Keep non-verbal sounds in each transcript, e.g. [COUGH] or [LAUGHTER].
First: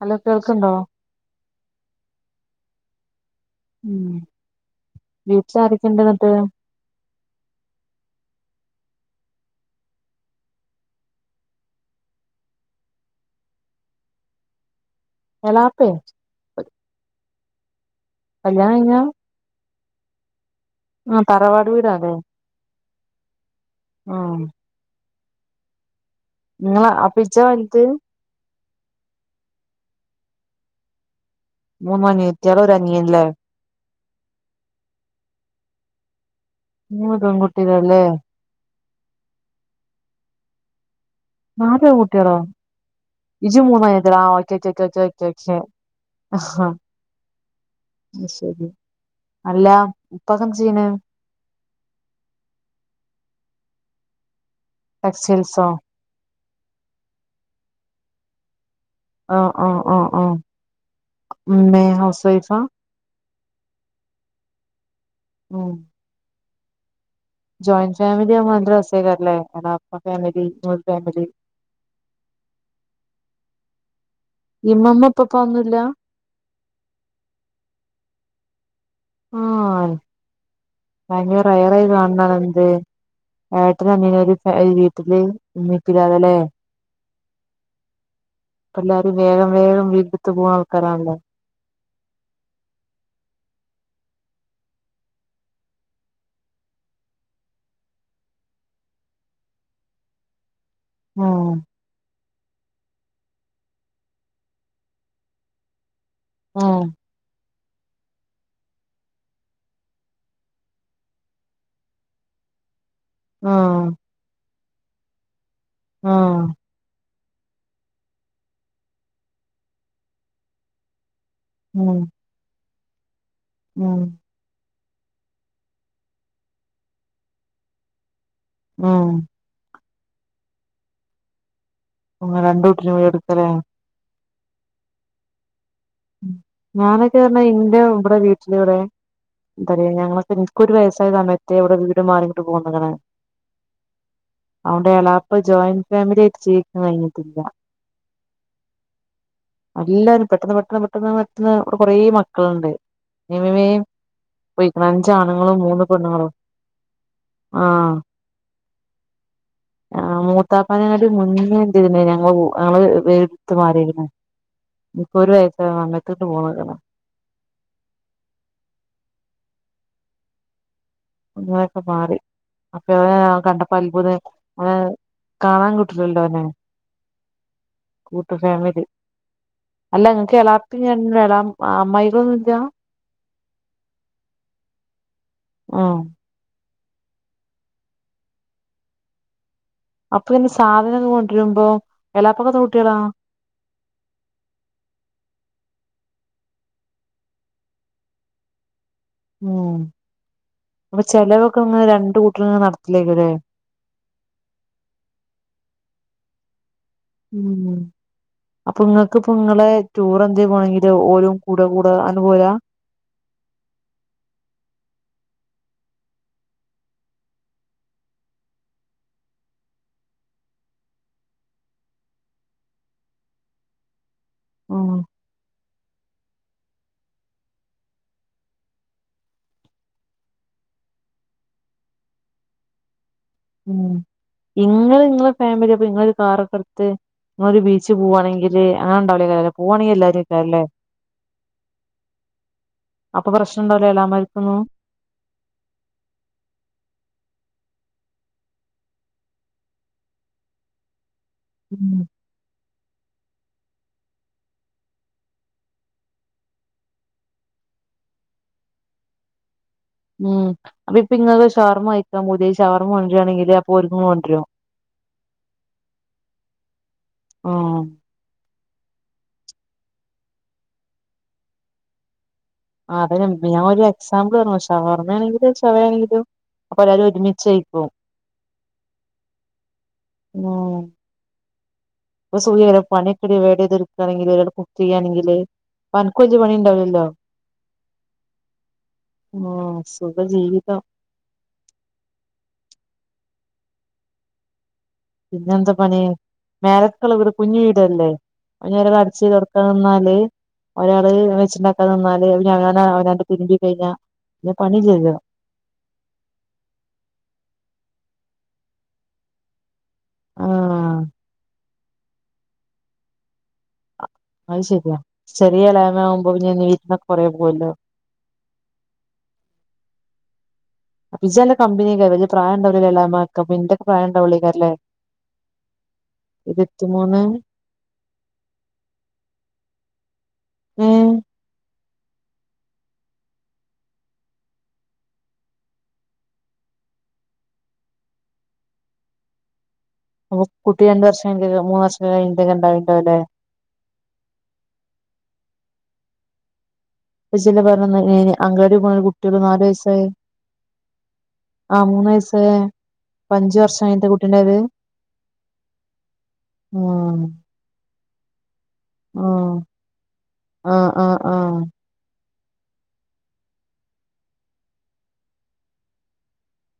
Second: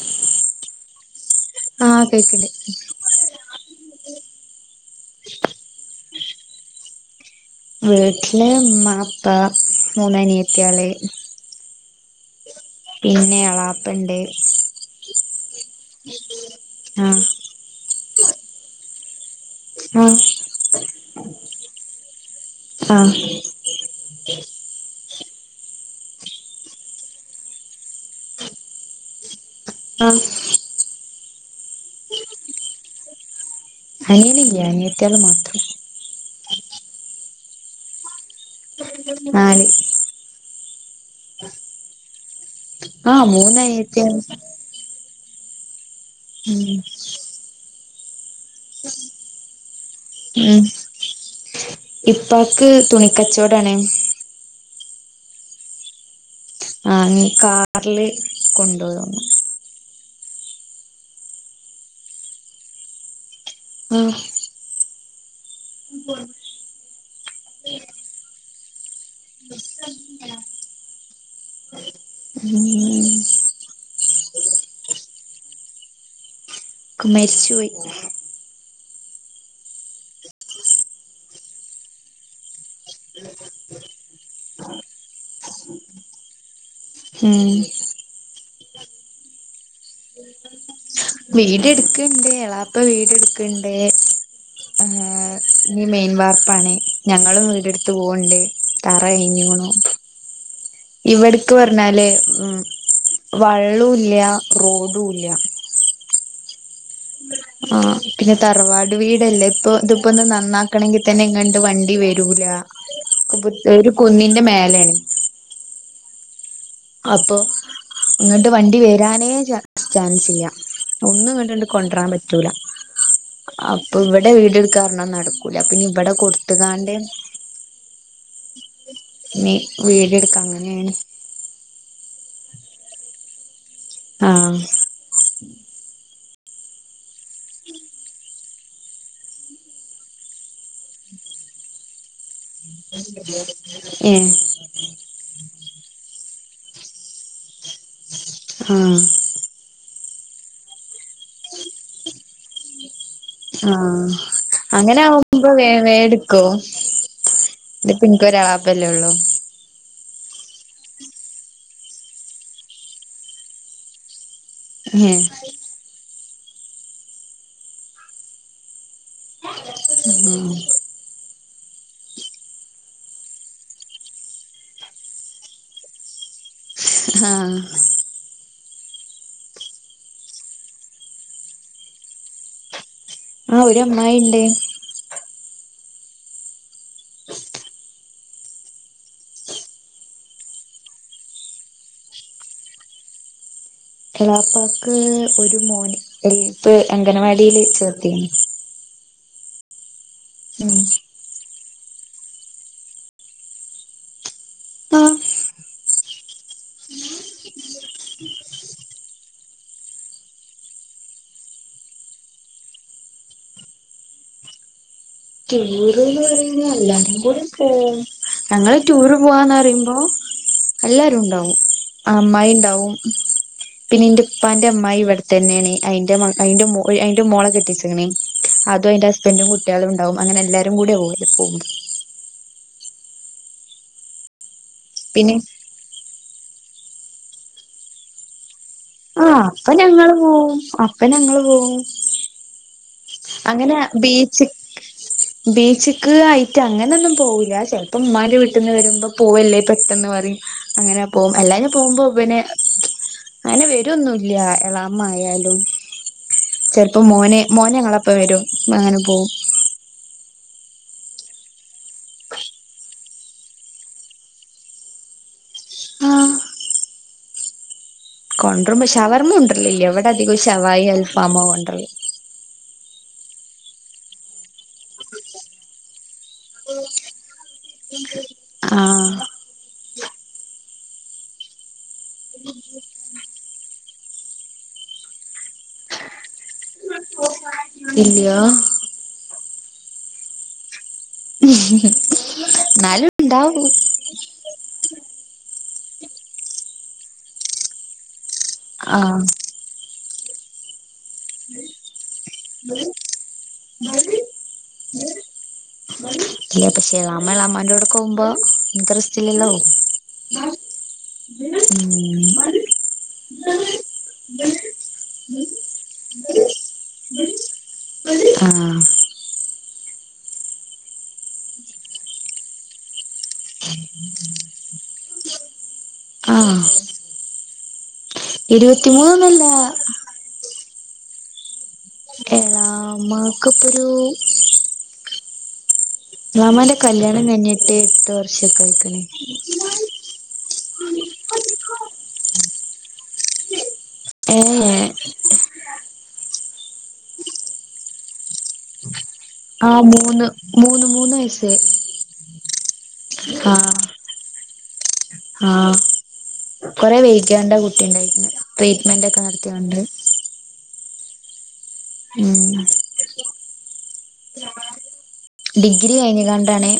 Hello! കേൾക്കണ്ടോ? ആഹ് കേക്കണ്ട് ഉം വീട്ടിൽ ആരെക്കൊണ്ട് എന്നിട്ട്? വീട്ടില് ഉമ്മ ഉപ്പ മൂന്ന് അനീയത്തിയാള്ളേ പിന്നെ എളാപ്പണ്ട് എളാപ്പയോ? ആഹ് കല്യാണം കഴിഞ്ഞാ ഉം ആ തറവാട് വീടാ അതെ ആഹ് ആഹ് നിങ്ങള ആ പിജ്ജ വന്നിട്ട് ആഹ് മുന്നനീയത്തിയള് ഒരനിയൻല്ലേ? അനിയനില്ല അനിയത്തിയാള് മാത്രം മൂന്ന് പെൺ കുട്ടികൾല്ലേ? നാല് നാല് ൺകുട്ടികളോ ആഹ് ഇജ്ജും മൂന്നനിയത്തിയാള് [UNINTELLIGIBLE] പക്ഷെ ഉം ആഹ് ശരി അല്ലാ പ്പകെന്ത് ഉം ചെയ്യണേ ഇപ്പാക്ക് തുണിക്കച്ചോടാണ് ടെക്സ്റ്റെൽസോ? ആ നീ കാറില് കൊണ്ടോവാ ആഹ് ആഹ് ആഹ് ആഹ് അമ്മേ ഹൗസ് വൈഫാ ഉം ഉം [UNINTELLIGIBLE] ജോയിന്റ് ഫാമിലി ആമ്പോ നല്ല രസല്ലേ അപ്പ ഫാമിലിജോയിന്റ് ഫാമിലി ഉം ഇമ്മമ്മ ഇപ്പപ്പ ന്നൂല്ല മെരിച്ചുപോയി. ആഹ് ഭയങ്കരരയറെ കാണന്നതെന്ത് ഏട്ടന് അനിയനൊരു വീട്ടില് മ്മീംപ്പീമ്മ് ല്ലാതെലേ ഉം പ്പെല്ലാരും വേഗം വേഗം വീട്ടത്ത് പോന്ന ആൾക്കാരാണല്ലോ വീടിട്ക്കണ്ട് എളാപ്പ വീട് എടുക്കണ്ട് ആഹ് ഇഞ് മെയിൻവാർപ്പാണ് ഞങ്ങളും വീടെടുത്ത് പോവണ്ട് തറ അയ്ഞ്ഞുകണു ഇവിടക്ക് ഉം പറഞ്ഞാല് ഉം വള്ളൂല്ല റോഡൂല്ല ഉം ഉം [UNINTELLIGIBLE] ആഹ് പിന്നെ തറവാട് വീടല്ലേ ഇപ്പൊ ഇതിപ്പോ ന്ന് നന്നാക്കണങ്കിൽ തന്നെ ഇങ്ങണ്ട് വണ്ടി വരൂല ഒരു ഉം കുന്നിന്റെ മേലെയാണ് ആഹ് അപ്പൊ ഇങ്ങട്ട് വണ്ടി വരാനേ ചാൻസ് ഇല്ല ഒന്നും ഇങ്ങട്ട് ഉം കോണ്ട്രൻ പറ്റൂല അപ്പൊ ഉം ഇവി ഇവിടെ വീട് എടുക്കാറഞ നടക്കൂല പിന്നെ ഇവിടെ കൊടുത്തുകാണ്ട് ഉം നീ വീടെടുക് അങ്ങനെണ് ഉങ്ങ രണ്ട്ട്ടർ പോയി എടുക്കലേ ആഹ് ഞാനൊക്കെ റഞ്ഞാ ഇന്റെ ഇവിടെ വീട്ടിലിവിടെ എന്തയ ഞങ്ങള് ന്ക്കോരു വയസ്സായ സമയത്തേ ഇവിടെ വീട് മാറി ഏഹ് അതുകൊണ്ട് എളാപ്പ ജോയിന്റ് ഫാമിലായിട്ട് ജീവിക്കാൻ കഴിഞ്ഞിട്ടി ല്ല ആഹ് എല്ലാരും പെട്ടെന്ന് പെട്ടെന്ന് പെട്ടെന്ന് പെട്ടന്ന് ഇവിടെ കൊറെ മക്കളുണ്ട് [UNINTELLIGIBLE] ആഹ് അങ്ങനെ ആവുമ്പോ അഞ്ജണുങ്ങളും വേ മൂന്ന് പെണ്ണുങ്ങളും ആഹ് ഇത്പ്പനിക്ക് ഒരാളപ്പല്ലേ ഉള്ളൂ ആഹ് മൂത്താപ്പാനങ്ങാട്ടി മുന്നേ ഉണ്ടായിരുന്നു ഞങ്ങള് ഞങ്ങള് വീടത് മാറിക്കിന് ഇപ്പൊ ഏഹ് ഒരു [UNINTELLIGIBLE] പോന്നക്കണ് ഉം [UNINTELLIGIBLE] മാറി അപ്പൊ ഓനെ കണ്ടപ്പോ അത്ഭുതായി ഓനെ കാണാൻ കിട്ട്ണില്ല ഓനെ. ആഹ് കൂട്ട ഫാമിലി അല്ല ങ്ങക്ക് എളാപ്പി എളാ അമ്മായിയളൊന്നുല്ല്യ ആ ഒരമ്മായിണ്ട്. ആഹ് അപ്പൊ ഇനി സാധനം കൊണ്ടര്മ്പോ എളാപ്പാക് എത്ര കുട്ട്യളാ എളാപ്പാക്ക് ഒരു മോന് യൽ പ്പൊ അംഗനവാടില് ചേർത്തീണ് ഉം ഉം അപ്പൊ ചെലവൊക്കെ ങ്ങള് രണ്ട് കൂട്ടരും നട്ത്തലേകുലെ ആ ഉം അപ്പൊങ്ങക്ക് പ്പൊ ങ്ങളെ ടൂറന്തേ പോണങ്കില് ഓരും കൂട കൂട അന്ന്പോരാ ട്ടുർ ന്ന് പറയുമ്പോ എല്ലാരും കൂടെ പോവും ഞങ്ങള് ടൂറ് പോവാന്നറിയുമ്പോ എല്ലാരുണ്ടാവും അമ്മായിണ്ടാവും പിന്നെ ഇന്റെ ഇപ്പാന്റെ ഉം അമ്മായിവടെതന്നെണ് അയിന്റെ മൊ അയിന്റെമൊ അയിന്റെ മോളെ കെട്ടിച്ച്ക്ണ് അതും അയിന്റെ ഹസ്ബൻഡും കുട്ട്യോളുണ്ടാവും അങ്ങനെ എല്ലാരും കൂടി പോവല് പോ ഉം. ഇങ്ങൾ ഇങ്ങളെ പിന്നെ ഫാമിലിയൊപ്പൊ ഇങ്ങളൊരു കാറൊക്കെടുത്ത് ങ്ങളൊരു ബീച്ച് പോവാണെങ്കിൽ ആഹ് അപ്പഞങ്ങൾ പോവും അപ്പഞങ്ങള് പോവും അപ്പൊ പ്രശ്നം അങ്ങനെ ഉണ്ടാവില്ല ബീച്ച്ക് എളാമാർക്കൊന്നും ബീച്ച്ക്ക് ആയിട്ട് അങ്ങനെന്നും പോവുല ചെലപ്പമ്മാന്റെ വീട്ട്ന്ന് വരുമ്പം പോവല്ലേ പെട്ടെന്ന് പറിം. അങ്ങനെ പോവും അല്ലാഞ്ഞ പോവുമ്പോ വനെ അങ്ങനെ വരൊന്നുല്ല്യ എളാമായാലും ചെൽപ്പോ മോന് മോന് ഞങ്ങളപ്പം വരും അങ്ങനെ പോവും ഉം അപ്പൊപ്പിങ്ങള് ഷവർമ്മ കയിക്കാൻ പൂതിആയി ഷവർമ്മ കൊണ്ട്രാണെങ്കില് അപ്പൊ ഓര്കും കൊണ്ട്രോ.. ആഹ് ആം കൊണ്ടർമ്പോ ശവർമ കൊണ്ടര്ലില്ല്യ വ്വടധികം ശവായി അൽഫാമോ കൊണ്ടർല് ആ അതെന്നെ ഞാൻ ഒരു എക്സാമ്പിൾ പർഞ ശവർമാണെങ്കിലും ശവായെണെങ്കിലും അപ്പൊല്ലാരും ഒരുമിച്ചെയ്‌ക്കു ആഹ് [INAUDIBLE] പ്പ [UNINTELLIGIBLE] പണിയൊക്കെ ഡിവേഡൈത് ഇട്ക്ണെങ്കില് ഒരാള് കുക്കയ്യാണെങ്കില് അൻക്ക് ഒയിഞ പണിണ്ടാവൊല്ലോ ഇല്യാഹ് ഉം സുഖജീവിതം ന്നാലുണ്ടാകും പിന്നെ എന്തപണി മേലക്ള്ള വീട് കുഞ്ഞ് വീടല്ലേ ഞ് ആഹ് അടിചരി തൊ [UNINTELLIGIBLE] ഒരാള് വെച്ചിണ്ടാക്കാൻ നിന്നാല് അവനാന് അവനാന്റെ തിരുമ്പി കഴിഞ്ഞ ല്ല്യ പണില്യല്ലോ ഇല്ല പക്ഷേ എളാമ എളാമാന്റോട്ക്കൊവുമ്പോ ഇൻക് റസ്റ്റ്ല്ലല്ലോ ആഹ് ഉം അയ്‌ ശെരിയാ ചെറിയെഎളെമാവുമ്പോപിന്നെ [UNINTELLIGIBLE] കൊറേ പോവൊല്ലോ.. ആഹ് അപ്പ ജ്ജ്ല്ല കമ്പിനിക്കെരം വല്യ പ്രായണ്ടവുലലേ എളെമാകപ്പോ ഇന്റെ പ്രായണ്ടാവൊള്ളയ്‌കാരല്ലേ ഇരത്തിമൂന്ന് ഇരുവത്തിമൂന്നൊന്നല്ലാ ഏഹ് എളാമ്മാക്ക് ഇപ്പൊരു മാമാന്റെ കല്യാണം കഴിഞ്ഞിട്ട് എട്ട് വർഷൊക്കെ ആയിക്ക്ണ് അപ്പ കുട്ടി രണ്ട് വർഷങ്കേ മൂന്ന് വർഷം കഴിഞ്ഞട്ടക്ക ണ്ടായിണ്ടാവാല്ലേ ഏഹ് ഏഹ് അപ്പം ഇജ്ജല്ലെ പറഞ്ഞന്നെ [UNINTELLIGIBLE] അങ്ങാടി പോണ കുട്ട് ട്ടിക്ക് നാലു ആഹ് വയസായേ മൂന്ന് മൂന്ന് മൂന്ന് വയസ്സ് ആഹ് മൂന്ന് വയസായേ അപ്പഞ്ചു ആഹ് വർഷം കഴിഞ്ഞ്ട്ട കുട്ടിണ്ടായത്‌ ആഹ് കൊറെ ആഹ് വൈകിയാണ്ട കുട്ടിണ്ടായിക്ണെ ട്രീറ്റ്മെന്റ് ഒക്കെ ആഹ് നടത്തിയൊണ്ട് ആഹ് ആഹ് ആഹ് മ് ഡിഗ്രി കഴിഞ്ഞുകാണ്ടാണ്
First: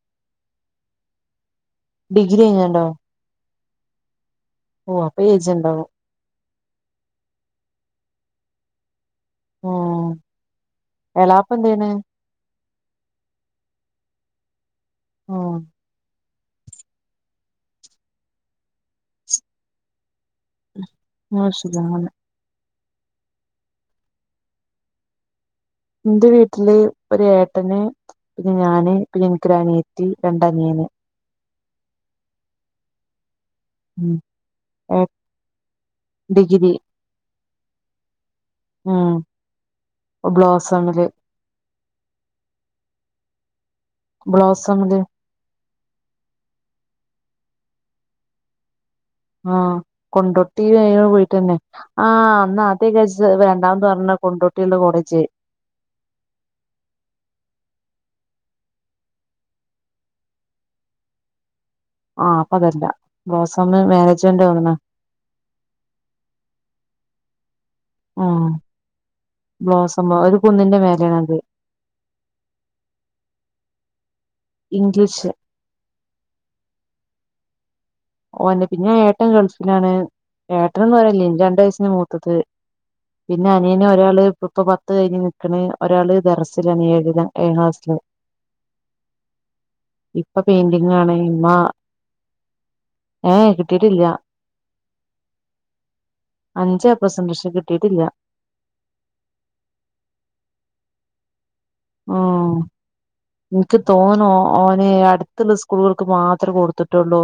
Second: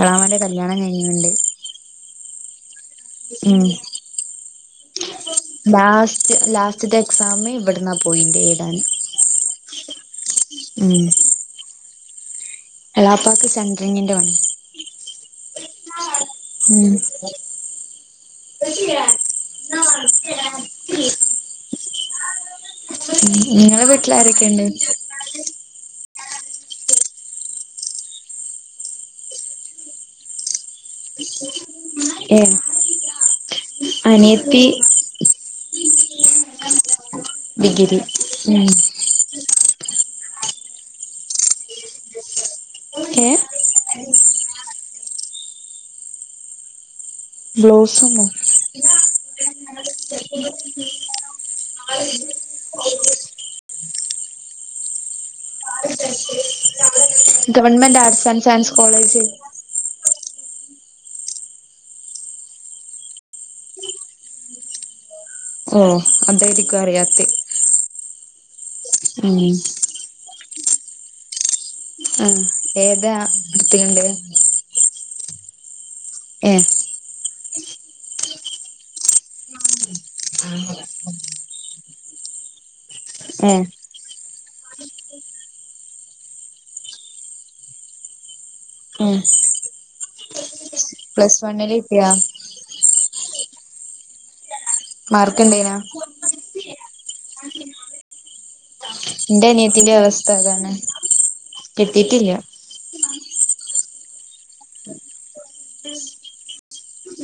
എളാമാന്റെ കല്യാണം കയിഞ്ഞ്‌ണ്ട്‌ ഡിഗ്രി കയ്ഞ്ഞാണ്ടോ ഉം അപ്പൊ ഏജ് ഉണ്ടാവും ലാസ്റ്റ് ലാസ് ഫസ്റ്റ് ത്തെ എക്സാം ഇവിടുന്നാ പോയിണ്ടെ എഴുതാന് ആഹ് ഉം എളാപ്പ എന്താ ചെയ്യ്ണെ എളാപ്പാക്ക് സെൻട്രിങ്ങിന്റെ പണി ഊം ഉം [UNINTELLIGIBLE] മ് ഇങ്ങളെ വീട്ടിലാരെക്കെണ്ട് ന്റെ വീട്ടില് ഒരേട്ടന് പിന്നെ ഞാന് പിന്നെ ഇൻക്കൊരു അനിയത്തി രണ്ടനിയന് സ് സഅ ഏഹ് ഉം ഓപ് ഡിഗ്രി ഡിഗിരി ഊം ആഹ് ബ്ലോസമില് ഏഹ് ബ്ളോസമില് ബ്ലോസ്സമാ ആഹ് കൊണ്ടോട്ടി അയിലണ് പോയിട്ടന്നെ ആഹ് അന്നാ അതെയ്ക്കാരജ്ജ് രണ്ടാമത് പറഞ്ഞ കൊണ്ടോട്ടി ഇള്ള college [UNINTELLIGIBLE] government arts and science college ആഹ് അപ്പൊ അതല്ല ബോസമ്മ് മേനേജ്മെന്റാ തോന്ന്ണ് ഏഹ് അതേരിക്കും അറിയാത്തെ ആഹ് ഉം ബ്ലോസമ്മ ഒരു കുന്നിന്റെ മേലേണ് അത് ആഹ് ഏതാ ഇത്തികണ്ട് ഇഗ്ലീഷ്ല് ഏഹ് ഓന്റെ പിന്നെ ഏട്ടൻ ഗൾഫിലാണ് ഏട്ടന് പറയാനൊന്നുല്ലേ ന്റെരണ്ടയസിന് മൂത്തത് പിന്നെ ഏ അനിയനൊ ഒരാള് ഇപ്പൊ പ്പൊ പത്ത് കഴിഞ്ഞ് നിക്കണ് ഒരാള് ദറസിലാണ് ഏഴിലാ ഏഴാം ക്ലാസില് ഏസ് ഇപ്പ പെയിന്റിങ് ആണ് പ്ലസ് വണ്ണിലിട്ടിയോ ഏഹ് കിട്ടീട്ടില്ല മാർക്ക് ഇണ്ടേയ്നോ അഞ്ച് ഏപ്ലസ്ണ്ട് ക്ഷേ കിട്ടീട്ടില്ല ഇന്റെ അനിയത്തിന്റെ അവസ്ഥ അതാണ് കിട്ടീട്ടില്ല ഇൻക്ക് തോന്ന്ണു ഓന് അട്ത്ത്ള്ള സ്കൂളുകൾക്ക് മാത്രേ കൊടുത്തിട്ടുള്ളൂ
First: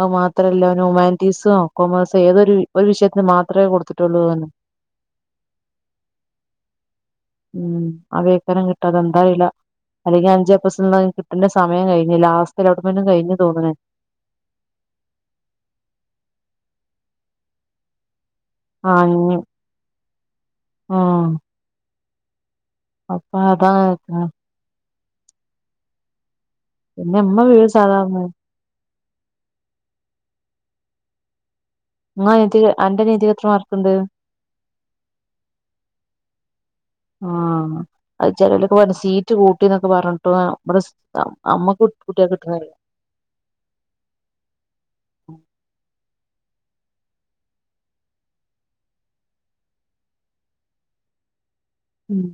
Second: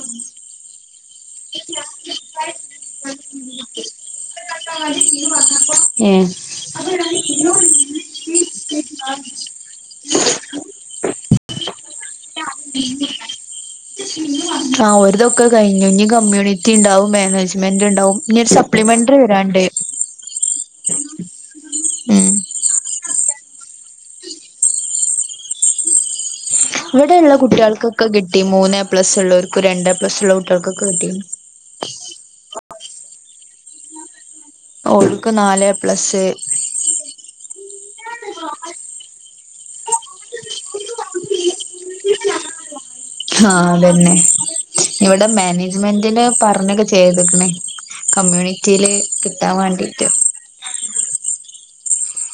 അവ് മാത്രല്ലാന് ഹുമാനിറ്റീസും കൊമേഴ്സോ ഏതൊരു ഒരു വിഷയത്തിന് മാത്രേ കൊടുത്ത്ട്ടൊള്ളൂന്ന് പറഞ് ഏ [INAUDIBLE] അതെന്തായില അല്ലെങ്കി അഞ്ചേപ്ലസുള്ളന്ന് കിട്ടണ്ട സമയം കഴിഞ്ഞ് ലാസ്റ്റ് അലോട്ട്മെന്റും കഴിഞ്ഞൂ ന്നാ കഴിഞ്ഞുന്ന് തോന്ന്ണ് ആ ഓരതൊക്കെ കയ്ഞ്ഞു ഞ് കമ്മ്യൂണിറ്റിണ്ടാവും മാനേജ്മെന്റ്ണ്ടാവും നിഒരു സബ് ആഞ് ആഹ് ഉം അപ്പതാന്നോ പിന്നെ ഇവിടെള്ള ഇമ്മ വീഴും കുട്ട്യാൾക്കൊക്കെ സാധാരണ കിട്ടി മൂന്നേപ്ലസ്ള്ളോർക്കും രണ്ടേപ്ലസ്ള്ള കുട്ട്യാൾക്കൊക്കെ കിട്ടി ങ്ങാഎതിക് അന്റെ രീതീലെത്ര മാർക്ക്ണ്ട്? ഓൾക്ക് നാലേപ്ലസ് ആഹ് അത് ചെലരൊക്കെ പറഞ് സീറ്റ് കൂട്ടിന്നൊക്കെപറഞ്ട്ടും അപ്പടെ ദ അമ്മക്കു കുട്ട്യാക്ക് ണാര്യാ [INAUDIBLE] ആഹതെന്നെ ഇവടെ മാനേജ്മെന്റിന് പറഞ്ഞൊക്കെ ചെയ്ത്ക്ക്ണ് കമ്മ്യൂണിറ്റീല് കിട്ടാവാണ്ടീട്ട്. ഉംമ്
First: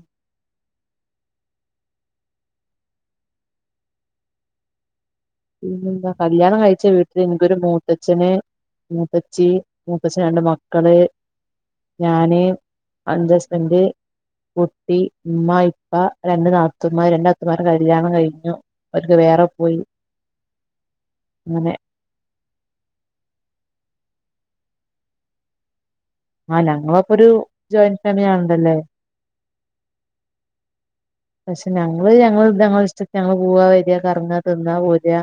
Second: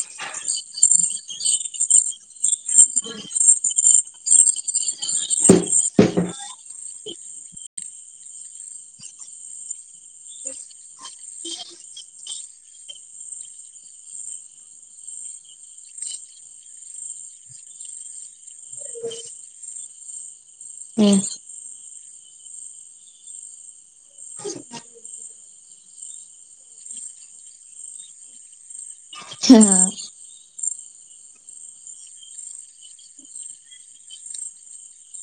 ന്നെന്താ കല്യാണം കഴിച്ച വീട്ടില് നിക്കൊരു മൂത്തച്ഛന് മൂത്തച്ചി മൂത്തച്ചന് രണ്ട് മക്കള് ഞാന് അഞ്ചസ്മെന്റ് കുട്ടി ഇമ്മ ഇപ്പ രണ്ട് നാത്തൂമാര് രണ്ടാക്കും വേറെ കല്യാണം കൈഞ്ഞു ഓര്ക്കെവേറെ പോയി ഉം അങ്ങനെ മാ നങ്ങളപ്പൊരു ജോയിൻ ഫാമിലി ആണല്ലോലെ [UNINTELLIGIBLE] പക്ഷെ ഞങ്ങള് ഞങ്ങളത്ങ്ങളെ ഇഷ്ടത്തിന് നങ്ങള് പൂവാ വരാ കറങ്ങാ തിന്നാ പോരാ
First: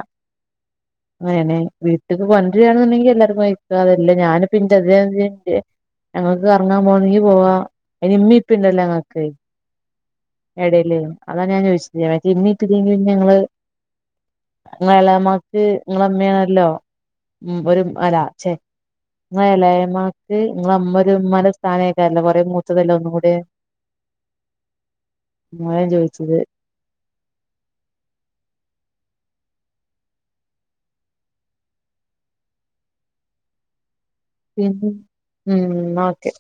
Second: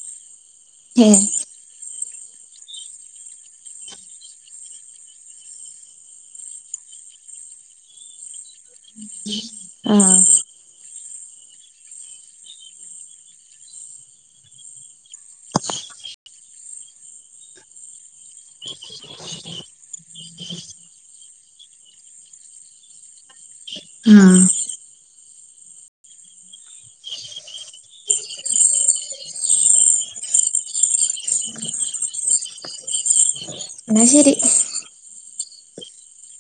ഹേ.. ങ്ങനെ വീട്ട്ക്ക് കൊണ്ട്രാണ്ന്ന്ണ്ടെല് എല്ലാർക്കും കഴിക്കാ അതല്ല ഇതിന്റെ അസായ്സിന്റെ ഞങ്ങക്ക് കറങ്ങാൻ പോണെങ്കി പോവാ അയ്ന് ഇമ്മി ഇപ്പണ്ടല്ലോ ഞങ്ങക്ക് ആഹ്. എടേല് അതാഞാ ചോദിച്ചത് മറ്റേ [UNINTELLIGIBLE] ഇപ്പല്ലെങ്കില് ഞങ്ങള് ങ്ങെളാമ്മാക്ക് ഇങ്ങളെമ്മേണല്ലോ ഉം ഒരു അല ചെ ഇങ്ങെലാമ്മാക്ക് ഇങ്ങള്മ്മരു ഇമ്മാന്റ സ്ഥാനായ്ക്കാരല്ലോ കൊറേ മൂത്തതല്ലേ ഒന്നുകൂടെ ആഹ് മ്മായ ഞാ ചോയ്ച്ചത് ന്നാ ശരി ഉം ഉം ന്നാഓക്കെ.